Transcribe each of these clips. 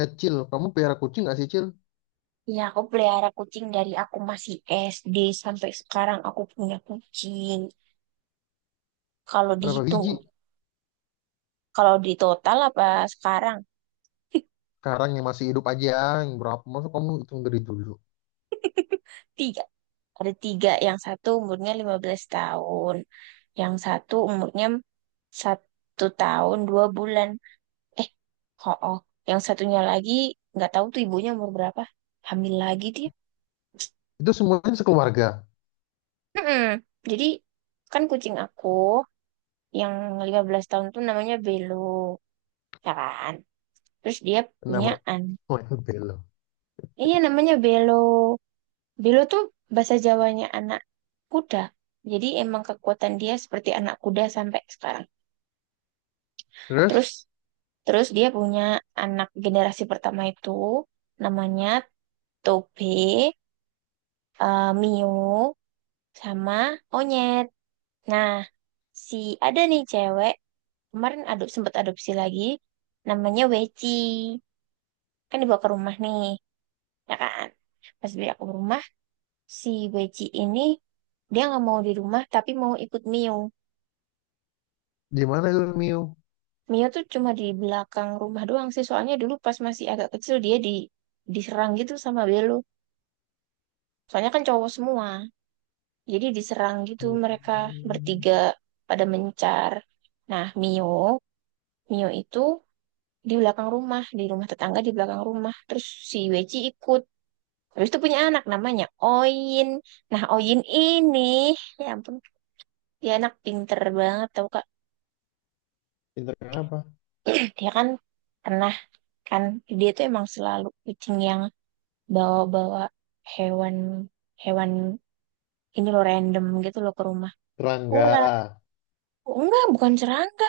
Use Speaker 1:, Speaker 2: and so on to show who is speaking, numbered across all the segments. Speaker 1: Eh, Cil, kamu pelihara kucing nggak sih, Cil?
Speaker 2: Iya, aku pelihara kucing dari aku masih SD sampai sekarang aku punya kucing. Kalau
Speaker 1: Berapa
Speaker 2: dihitung,
Speaker 1: biji?
Speaker 2: kalau di total apa sekarang?
Speaker 1: Sekarang yang masih hidup aja, yang berapa? Masa kamu hitung dari dulu?
Speaker 2: Tiga. Ada tiga. Yang satu umurnya 15 tahun. Yang satu umurnya 1 tahun 2 bulan. Eh, oh, oh. Yang satunya lagi nggak tahu tuh ibunya umur berapa. Hamil lagi dia.
Speaker 1: Itu semuanya sekeluarga.
Speaker 2: Mm-mm. Jadi kan kucing aku yang 15 tahun tuh namanya Belo, ya kan? Terus dia punya
Speaker 1: Kenapa?
Speaker 2: anak.
Speaker 1: Oh, itu belo.
Speaker 2: Iya namanya Belo. Belo tuh bahasa Jawanya anak kuda. Jadi emang kekuatan dia seperti anak kuda sampai sekarang. Terus
Speaker 1: Terus,
Speaker 2: terus dia punya anak generasi pertama itu namanya Tobe, eh, Mio, sama Onyet. Nah, si ada nih cewek kemarin sempat adopsi lagi namanya Weci. Kan dibawa ke rumah nih, ya kan? Pas beli aku ke rumah si Weji ini dia nggak mau di rumah tapi mau ikut Mio.
Speaker 1: gimana itu, Mio?
Speaker 2: Mio tuh cuma di belakang rumah doang sih. Soalnya dulu pas masih agak kecil dia diserang gitu sama Belo. Soalnya kan cowok semua. Jadi diserang gitu mereka
Speaker 1: Hmm.
Speaker 2: bertiga pada mencar. Nah, Mio, Mio itu di belakang rumah, di rumah tetangga di belakang rumah. Terus si Weji ikut. Habis itu punya anak namanya Oin. Nah, Oin ini, ya ampun, dia anak pinter banget tau, Kak.
Speaker 1: Pinter kenapa?
Speaker 2: Dia kan pernah kan dia tuh emang selalu kucing yang bawa-bawa hewan, hewan ini loh random gitu loh ke rumah.
Speaker 1: Serangga.
Speaker 2: Ular. Oh, enggak, bukan serangga.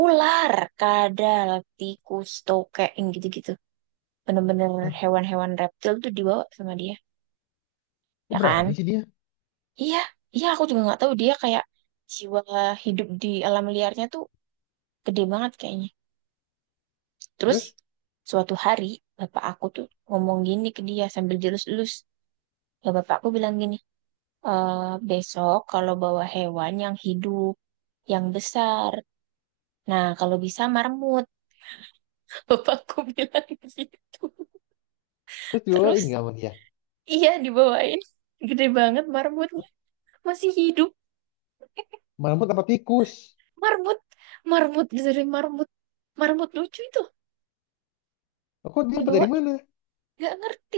Speaker 2: Ular, kadal, tikus, tokek, yang gitu-gitu, bener-bener
Speaker 1: Hah,
Speaker 2: hewan-hewan reptil tuh dibawa sama dia,
Speaker 1: kok
Speaker 2: ya kan?
Speaker 1: berani sih dia?
Speaker 2: Iya, iya, aku juga nggak tahu, dia kayak jiwa hidup di alam liarnya tuh gede banget kayaknya. Terus
Speaker 1: Terus?
Speaker 2: suatu hari bapak aku tuh ngomong gini ke dia sambil jelus-jelus. Ya bapakku bilang gini, "Eh, besok kalau bawa hewan yang hidup, yang besar. Nah, kalau bisa marmut." Bapakku bilang gitu.
Speaker 1: Terus dibawain
Speaker 2: Terus,
Speaker 1: nggak sama dia?
Speaker 2: iya dibawain. Gede banget marmutnya. Masih hidup.
Speaker 1: Malamut apa tikus?
Speaker 2: Marmut. Marmut. Dari marmut. Marmut lucu itu.
Speaker 1: Loh, kok dia dapat dari
Speaker 2: Dibawain.
Speaker 1: mana?
Speaker 2: Nggak ngerti.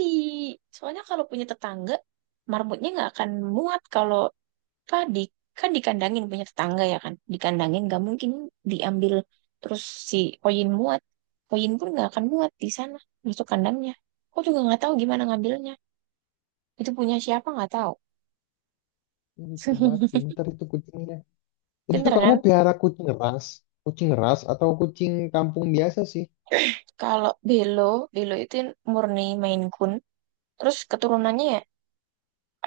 Speaker 2: Soalnya kalau punya tetangga, marmutnya nggak akan muat kalau apa di, kan dikandangin punya tetangga, ya kan, dikandangin, nggak mungkin diambil. Terus si koin muat, koin pun nggak akan muat di sana masuk kandangnya. Aku juga nggak tahu gimana ngambilnya, itu punya siapa nggak tahu.
Speaker 1: Lucu banget, pinter itu kucingnya. Itu
Speaker 2: Pinter
Speaker 1: kamu
Speaker 2: kan.
Speaker 1: piara kucing ras? Kucing ras atau kucing kampung biasa sih?
Speaker 2: Kalau Belo, Belo itu murni Maine Coon. Terus keturunannya ya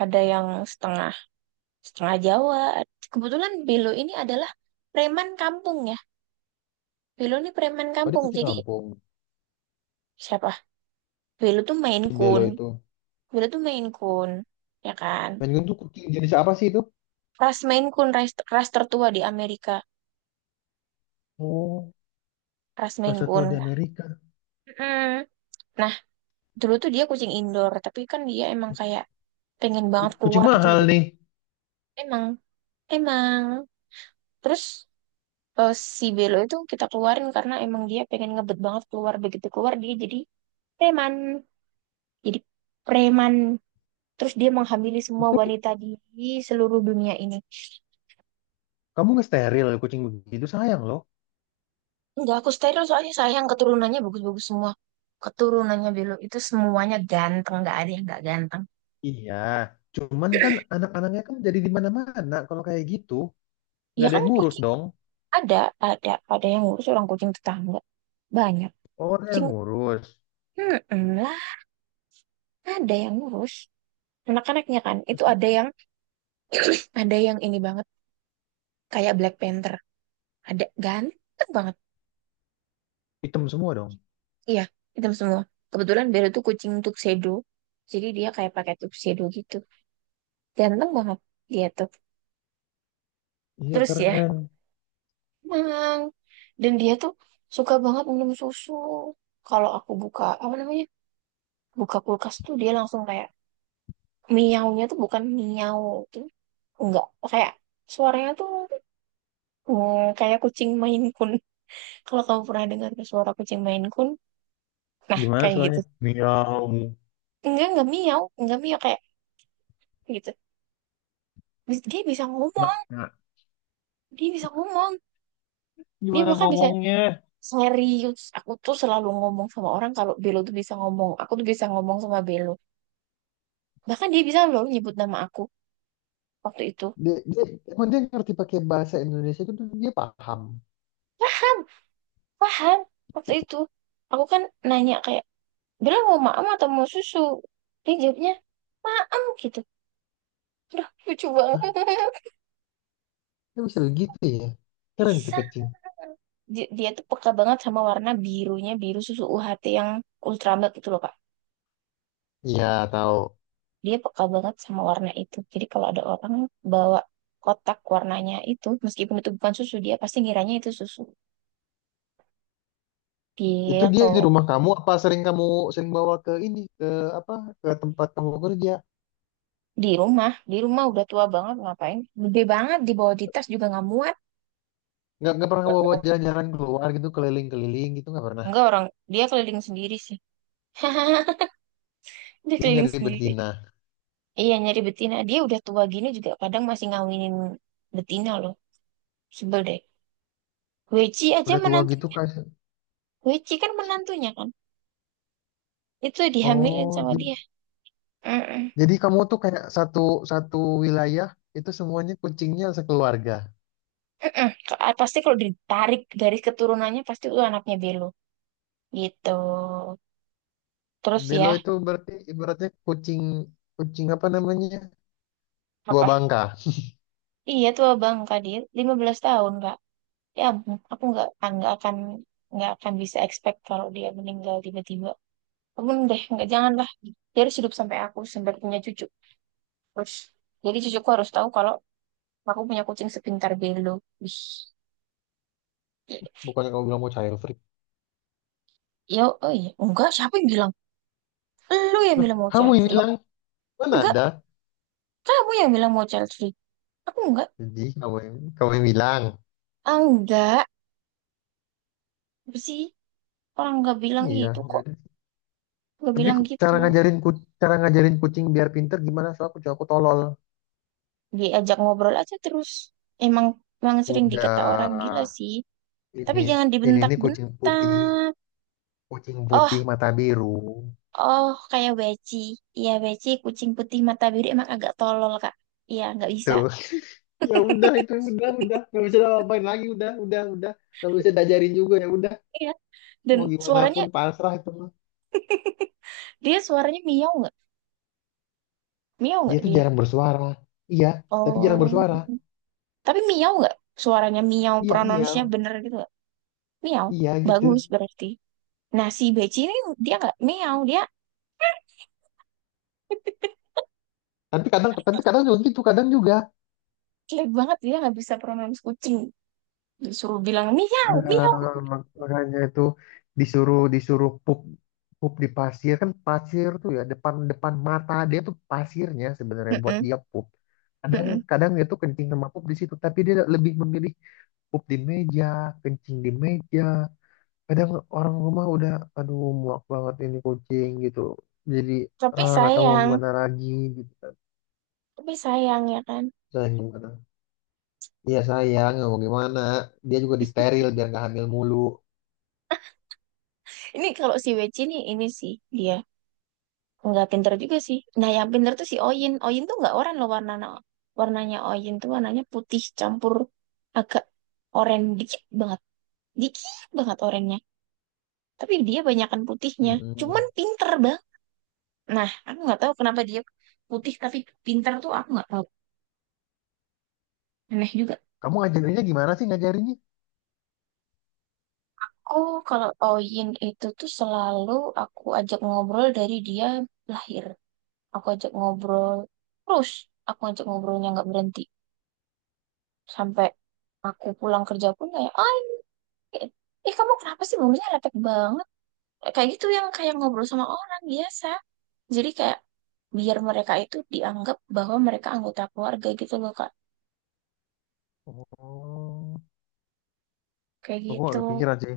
Speaker 2: ada yang setengah, setengah Jawa. Kebetulan Belo ini adalah preman kampung, ya. Belo ini preman
Speaker 1: Oh, dia
Speaker 2: kampung
Speaker 1: kucing
Speaker 2: jadi
Speaker 1: kampung.
Speaker 2: siapa, Belo tuh Maine
Speaker 1: Si
Speaker 2: Coon.
Speaker 1: Belo itu.
Speaker 2: Dulu tuh Maine Coon, ya kan?
Speaker 1: Maine Coon tuh kucing jenis apa sih itu?
Speaker 2: Ras Maine Coon, ras, ras tertua di Amerika.
Speaker 1: Oh,
Speaker 2: Ras Maine
Speaker 1: rasa tua di
Speaker 2: Coon.
Speaker 1: Amerika.
Speaker 2: Mm. Nah, dulu tuh dia kucing indoor, tapi kan dia emang kayak pengen banget
Speaker 1: Kucing
Speaker 2: keluar gitu loh.
Speaker 1: mahal nih.
Speaker 2: Emang, emang. Terus eh, Si Belo itu kita keluarin karena emang dia pengen ngebet banget keluar. Begitu keluar dia jadi preman. Jadi preman. Terus dia menghamili semua
Speaker 1: Itu
Speaker 2: wanita di seluruh dunia ini.
Speaker 1: kamu ngesteril kucing begitu sayang loh.
Speaker 2: Enggak, aku steril soalnya sayang, keturunannya bagus-bagus semua. Keturunannya Belo itu semuanya ganteng, nggak ada yang nggak ganteng.
Speaker 1: Iya, cuman kan anak-anaknya kan jadi di mana-mana kalau kayak gitu. Nggak
Speaker 2: Ya
Speaker 1: ada
Speaker 2: kan
Speaker 1: yang ngurus
Speaker 2: kucing
Speaker 1: dong.
Speaker 2: ada, ada, ada yang ngurus, orang kucing tetangga. Banyak.
Speaker 1: Oh, ada
Speaker 2: Kucing,
Speaker 1: yang ngurus.
Speaker 2: hmm, lah, ada yang ngurus. Anak-anaknya kan, itu
Speaker 1: Tapi
Speaker 2: ada yang ini banget, kayak Black Panther. Ada, ganteng banget.
Speaker 1: hitam semua dong.
Speaker 2: Iya, hitam semua. Kebetulan Belo tuh kucing tuxedo. Jadi dia kayak pakai tuxedo gitu. Ganteng banget dia tuh.
Speaker 1: Iya,
Speaker 2: Terus ya,
Speaker 1: keren.
Speaker 2: emang. Dan dia tuh suka banget minum susu. Kalau aku buka, apa namanya? Buka kulkas tuh dia langsung kayak miaunya tuh bukan miau tuh. Enggak, kayak suaranya tuh, mm, kayak kucing Maine Coon. Kalau kamu pernah dengar suara kucing Maine Coon, nah
Speaker 1: Gimana
Speaker 2: kayak gitu.
Speaker 1: soalnya? Miau.
Speaker 2: Enggak miau kayak gitu. Dia bisa ngomong,
Speaker 1: Mak, mak.
Speaker 2: dia bisa ngomong. Dia
Speaker 1: Gimana
Speaker 2: bahkan bisa
Speaker 1: ngomongnya?
Speaker 2: serius. Aku tuh selalu ngomong sama orang kalau Belo tuh bisa ngomong. Aku tuh bisa ngomong sama Belo. Bahkan dia bisa loh nyebut nama aku. Waktu itu
Speaker 1: Dia, dia, Emang dia ngerti pakai bahasa Indonesia itu tuh dia paham.
Speaker 2: paham, paham. Waktu itu aku kan nanya kayak, "Bella mau maem atau mau susu?" Dia jawabnya maem gitu. Udah lucu banget.
Speaker 1: Dia bisa begitu ya. Keren tuh
Speaker 2: Bisa
Speaker 1: kucing.
Speaker 2: dia, dia tuh peka banget sama warna birunya, biru susu UHT yang ultra milk itu loh kak.
Speaker 1: Iya, tahu.
Speaker 2: Dia peka banget sama warna itu, jadi kalau ada orang bawa kotak warnanya itu meskipun itu bukan susu dia pasti ngiranya itu susu.
Speaker 1: Itu
Speaker 2: Dia
Speaker 1: dia di
Speaker 2: atau
Speaker 1: rumah kamu apa sering kamu sering bawa ke ini ke apa ke tempat kamu kerja?
Speaker 2: di rumah, di rumah udah tua banget ngapain, gede banget dibawa di tas juga nggak muat.
Speaker 1: Nggak pernah kamu bawa jalan-jalan keluar gitu keliling-keliling gitu nggak pernah.
Speaker 2: Enggak, orang dia keliling sendiri sih. Dia
Speaker 1: Dia
Speaker 2: keliling
Speaker 1: nyari
Speaker 2: sendiri.
Speaker 1: betina.
Speaker 2: Iya nyari betina. Dia udah tua gini juga kadang masih ngawinin betina loh. Sebel deh. Weci aja
Speaker 1: Udah tua gitu
Speaker 2: menantunya.
Speaker 1: kayak
Speaker 2: Weci kan menantunya kan. Itu dihamilin
Speaker 1: oh
Speaker 2: sama
Speaker 1: j-
Speaker 2: dia. Mm-mm.
Speaker 1: jadi kamu tuh kayak satu satu wilayah itu semuanya kucingnya sekeluarga.
Speaker 2: Mm-mm. Pasti kalau ditarik garis keturunannya pasti itu anaknya Belo. Gitu. Terus
Speaker 1: Belo
Speaker 2: ya
Speaker 1: itu berarti ibaratnya kucing kucing apa namanya? Dua
Speaker 2: apa?
Speaker 1: bangka.
Speaker 2: Iya, tua bang Kadir 15 tahun Kak. Ya ampun, aku nggak ah, nggak akan bisa expect kalau dia meninggal tiba-tiba. Belum deh, nggak, janganlah. Dia harus hidup sampai aku sampai punya cucu. Terus jadi cucuku harus tahu kalau aku punya kucing sepintar Belo. Wih, i-
Speaker 1: Bukannya kamu bilang mau child free.
Speaker 2: ya, oh iya, enggak, siapa yang bilang? Lu yang
Speaker 1: Lah,
Speaker 2: bilang mau
Speaker 1: kamu
Speaker 2: child
Speaker 1: yang
Speaker 2: free,
Speaker 1: bilang, mana
Speaker 2: enggak,
Speaker 1: ada?
Speaker 2: kamu yang bilang mau child free, aku enggak.
Speaker 1: Jadi kamu yang bilang.
Speaker 2: Ah, enggak, apa sih, orang enggak bilang
Speaker 1: Iya.
Speaker 2: itu kok. Enggak
Speaker 1: Tapi
Speaker 2: bilang gitu.
Speaker 1: cara ngajarin ku, cara ngajarin kucing biar pinter gimana? Soalnya kucing aku tolol.
Speaker 2: Diajak ngobrol aja terus, emang, emang sering
Speaker 1: Udah,
Speaker 2: dikata orang gila sih, tapi
Speaker 1: ini
Speaker 2: jangan
Speaker 1: ini
Speaker 2: dibentak-bentak.
Speaker 1: kucing putih mata biru.
Speaker 2: Oh, kayak Weci. Iya, Weci, kucing putih mata biru emang agak tolol, Kak. Iya, nggak bisa.
Speaker 1: Tuh. Ya udah itu udah nggak bisa ngapain lagi, udah nggak bisa diajarin juga ya udah,
Speaker 2: Iya. Dan
Speaker 1: mau gimana
Speaker 2: suaranya,
Speaker 1: pun pasrah itu mah.
Speaker 2: dia suaranya miau nggak? Miau
Speaker 1: Dia
Speaker 2: nggak
Speaker 1: tuh
Speaker 2: dia?
Speaker 1: jarang bersuara. Iya, tapi jarang
Speaker 2: Oh.
Speaker 1: bersuara.
Speaker 2: Tapi miau nggak? Suaranya miau,
Speaker 1: Iya,
Speaker 2: pronounce-nya
Speaker 1: iya.
Speaker 2: bener gitu nggak? Miau.
Speaker 1: Iya gitu.
Speaker 2: Bagus berarti. Nah, si beci ini dia nggak miau. Dia
Speaker 1: Tapi kadang, tapi kadang juga gitu, kadang juga.
Speaker 2: jelek banget. Dia nggak bisa pronounce kucing. Disuruh bilang miau,
Speaker 1: Eh,
Speaker 2: miau.
Speaker 1: Makanya itu, disuruh disuruh pup, pup di pasir, kan pasir tuh ya depan depan mata dia tuh pasirnya sebenarnya buat
Speaker 2: Mm-mm,
Speaker 1: dia pup, kadang
Speaker 2: mm-mm.
Speaker 1: kadang dia tuh kencing sama pup di situ, tapi dia lebih memilih pup di meja, kencing di meja. Kadang orang rumah udah, aduh muak banget ini kucing gitu, jadi
Speaker 2: Tapi
Speaker 1: ah nggak tahu mau
Speaker 2: sayang.
Speaker 1: gimana lagi gitu kan,
Speaker 2: Tapi sayang ya kan.
Speaker 1: saya gimana, iya sayang nggak mau gimana, dia juga disteril biar nggak hamil mulu.
Speaker 2: Ini kalau si Weci ini sih. Dia nggak pinter juga sih. Nah, yang pinter tuh si Oyin. Oyin tuh nggak oranye loh warnanya. Warnanya Oyin tuh warnanya putih campur agak oranye dikit banget. Dikit banget oranye. Tapi dia banyakan putihnya. Cuman
Speaker 1: Mm-mm.
Speaker 2: pinter bang. Nah, aku nggak tahu kenapa dia putih tapi pinter tuh aku nggak tahu. Aneh juga.
Speaker 1: Kamu ngajarinnya gimana sih ngajarinnya?
Speaker 2: Oh, kalau Oyin itu tuh selalu aku ajak ngobrol dari dia lahir. Aku ajak ngobrol terus. Aku ajak ngobrolnya nggak berhenti. Sampai aku pulang kerja pun kayak, eh, eh, kamu kenapa sih bumbunya lepek banget? Kayak gitu, yang kayak ngobrol sama orang biasa. Jadi kayak biar mereka itu dianggap bahwa mereka anggota keluarga gitu loh, Kak.
Speaker 1: Oh,
Speaker 2: Kayak
Speaker 1: aku
Speaker 2: gitu.
Speaker 1: gak kepikiran sih.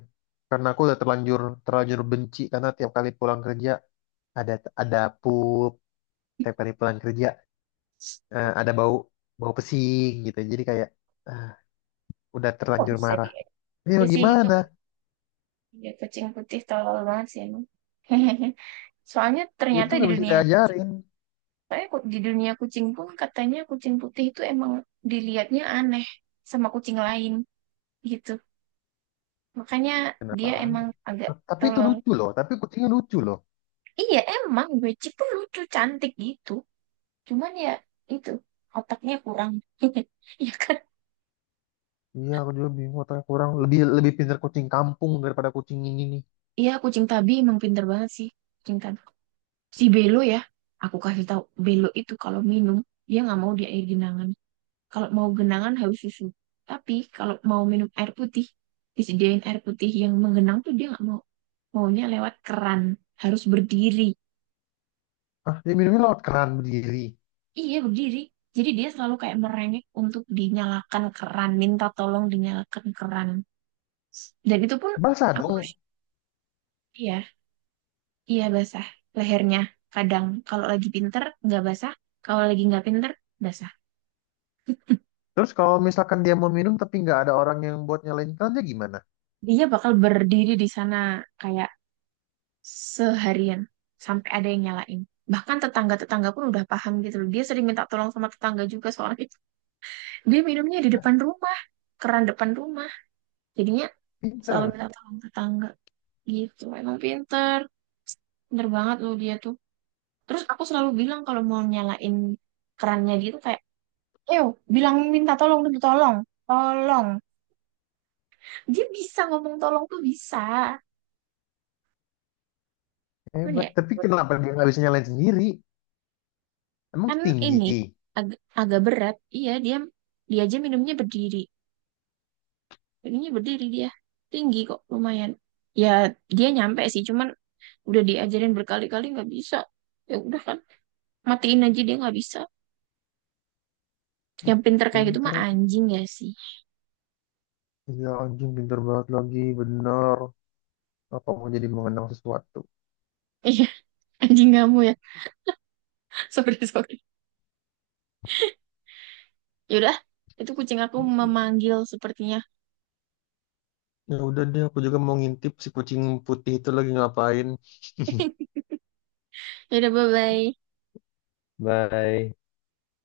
Speaker 1: Karena aku udah terlanjur, terlanjur benci karena tiap kali pulang kerja ada ada pup, tiap kali pulang kerja eh, ada bau, bau pesing gitu. Jadi kayak ah, udah
Speaker 2: Oh,
Speaker 1: terlanjur
Speaker 2: bisa
Speaker 1: marah.
Speaker 2: dia.
Speaker 1: Ini
Speaker 2: Ya
Speaker 1: mau
Speaker 2: sih itu
Speaker 1: gimana?
Speaker 2: ya, kucing putih tolol banget sih emang. Soalnya
Speaker 1: Itu
Speaker 2: ternyata di
Speaker 1: nggak bisa
Speaker 2: dunia kucing,
Speaker 1: diajarin.
Speaker 2: di dunia kucing pun katanya kucing putih itu emang dilihatnya aneh sama kucing lain gitu. Makanya
Speaker 1: Kenapa
Speaker 2: dia emang
Speaker 1: aneh?
Speaker 2: agak
Speaker 1: Nah, tapi itu
Speaker 2: tolol.
Speaker 1: lucu loh. Tapi kucingnya lucu loh.
Speaker 2: Iya, emang Wecik tuh lucu, cantik gitu. Cuman ya itu, otaknya kurang. Iya kan?
Speaker 1: Iya, aku juga bingung. Otaknya kurang, lebih lebih pintar kucing kampung daripada kucing ini nih.
Speaker 2: Iya, kucing tabi emang pinter banget sih. Kucing tabi. Si Belo ya, aku kasih tahu Belo itu kalau minum, dia nggak mau di air genangan. Kalau mau genangan harus susu. Tapi kalau mau minum air putih, disediain air putih yang menggenang tuh dia nggak mau. Maunya lewat keran, harus berdiri.
Speaker 1: Ah, dia minumnya lewat keran berdiri.
Speaker 2: Iya, berdiri. Jadi dia selalu kayak merengek untuk dinyalakan keran, minta tolong dinyalakan keran. Dan itu pun
Speaker 1: Basah
Speaker 2: aku
Speaker 1: dong.
Speaker 2: harus, iya, iya basah lehernya. Kadang kalau lagi pinter nggak basah, kalau lagi nggak pinter basah.
Speaker 1: Terus kalau misalkan dia mau minum tapi nggak ada orang yang buat nyalain kan dia gimana?
Speaker 2: Dia bakal berdiri di sana kayak seharian sampai ada yang nyalain. Bahkan tetangga-tetangga pun udah paham gitu loh. Dia sering minta tolong sama tetangga juga soalnya dia minumnya di
Speaker 1: Nah,
Speaker 2: depan rumah, keran depan rumah. Jadinya selalu
Speaker 1: pinter,
Speaker 2: minta tolong tetangga gitu. Emang pinter, pinter banget loh dia tuh. Terus aku selalu bilang kalau mau nyalain kerannya gitu kayak, "Ayo, bilang minta tolong dulu, tolong." Tolong. Dia bisa ngomong tolong tuh bisa. Cuman
Speaker 1: hebat.
Speaker 2: ya,
Speaker 1: Tapi kenapa dia nggak bisa nyalain sendiri? Emang
Speaker 2: kan ini
Speaker 1: tinggi.
Speaker 2: agak berat. Iya, dia dia aja minumnya berdiri. Minumnya berdiri dia. Tinggi kok, lumayan. Ya, dia nyampe sih, cuman udah diajarin berkali-kali nggak bisa. Ya udah kan, matiin aja dia nggak bisa. Yang pinter kayak gitu mah
Speaker 1: Pinter.
Speaker 2: anjing ya sih.
Speaker 1: Iya anjing pinter banget lagi, bener. Apa mau jadi mengenang sesuatu?
Speaker 2: Iya, anjing kamu ya. Sorry, sorry. Yaudah, itu kucing aku memanggil sepertinya.
Speaker 1: Ya udah deh, aku juga mau ngintip si kucing putih itu lagi ngapain.
Speaker 2: Yaudah, bye-bye.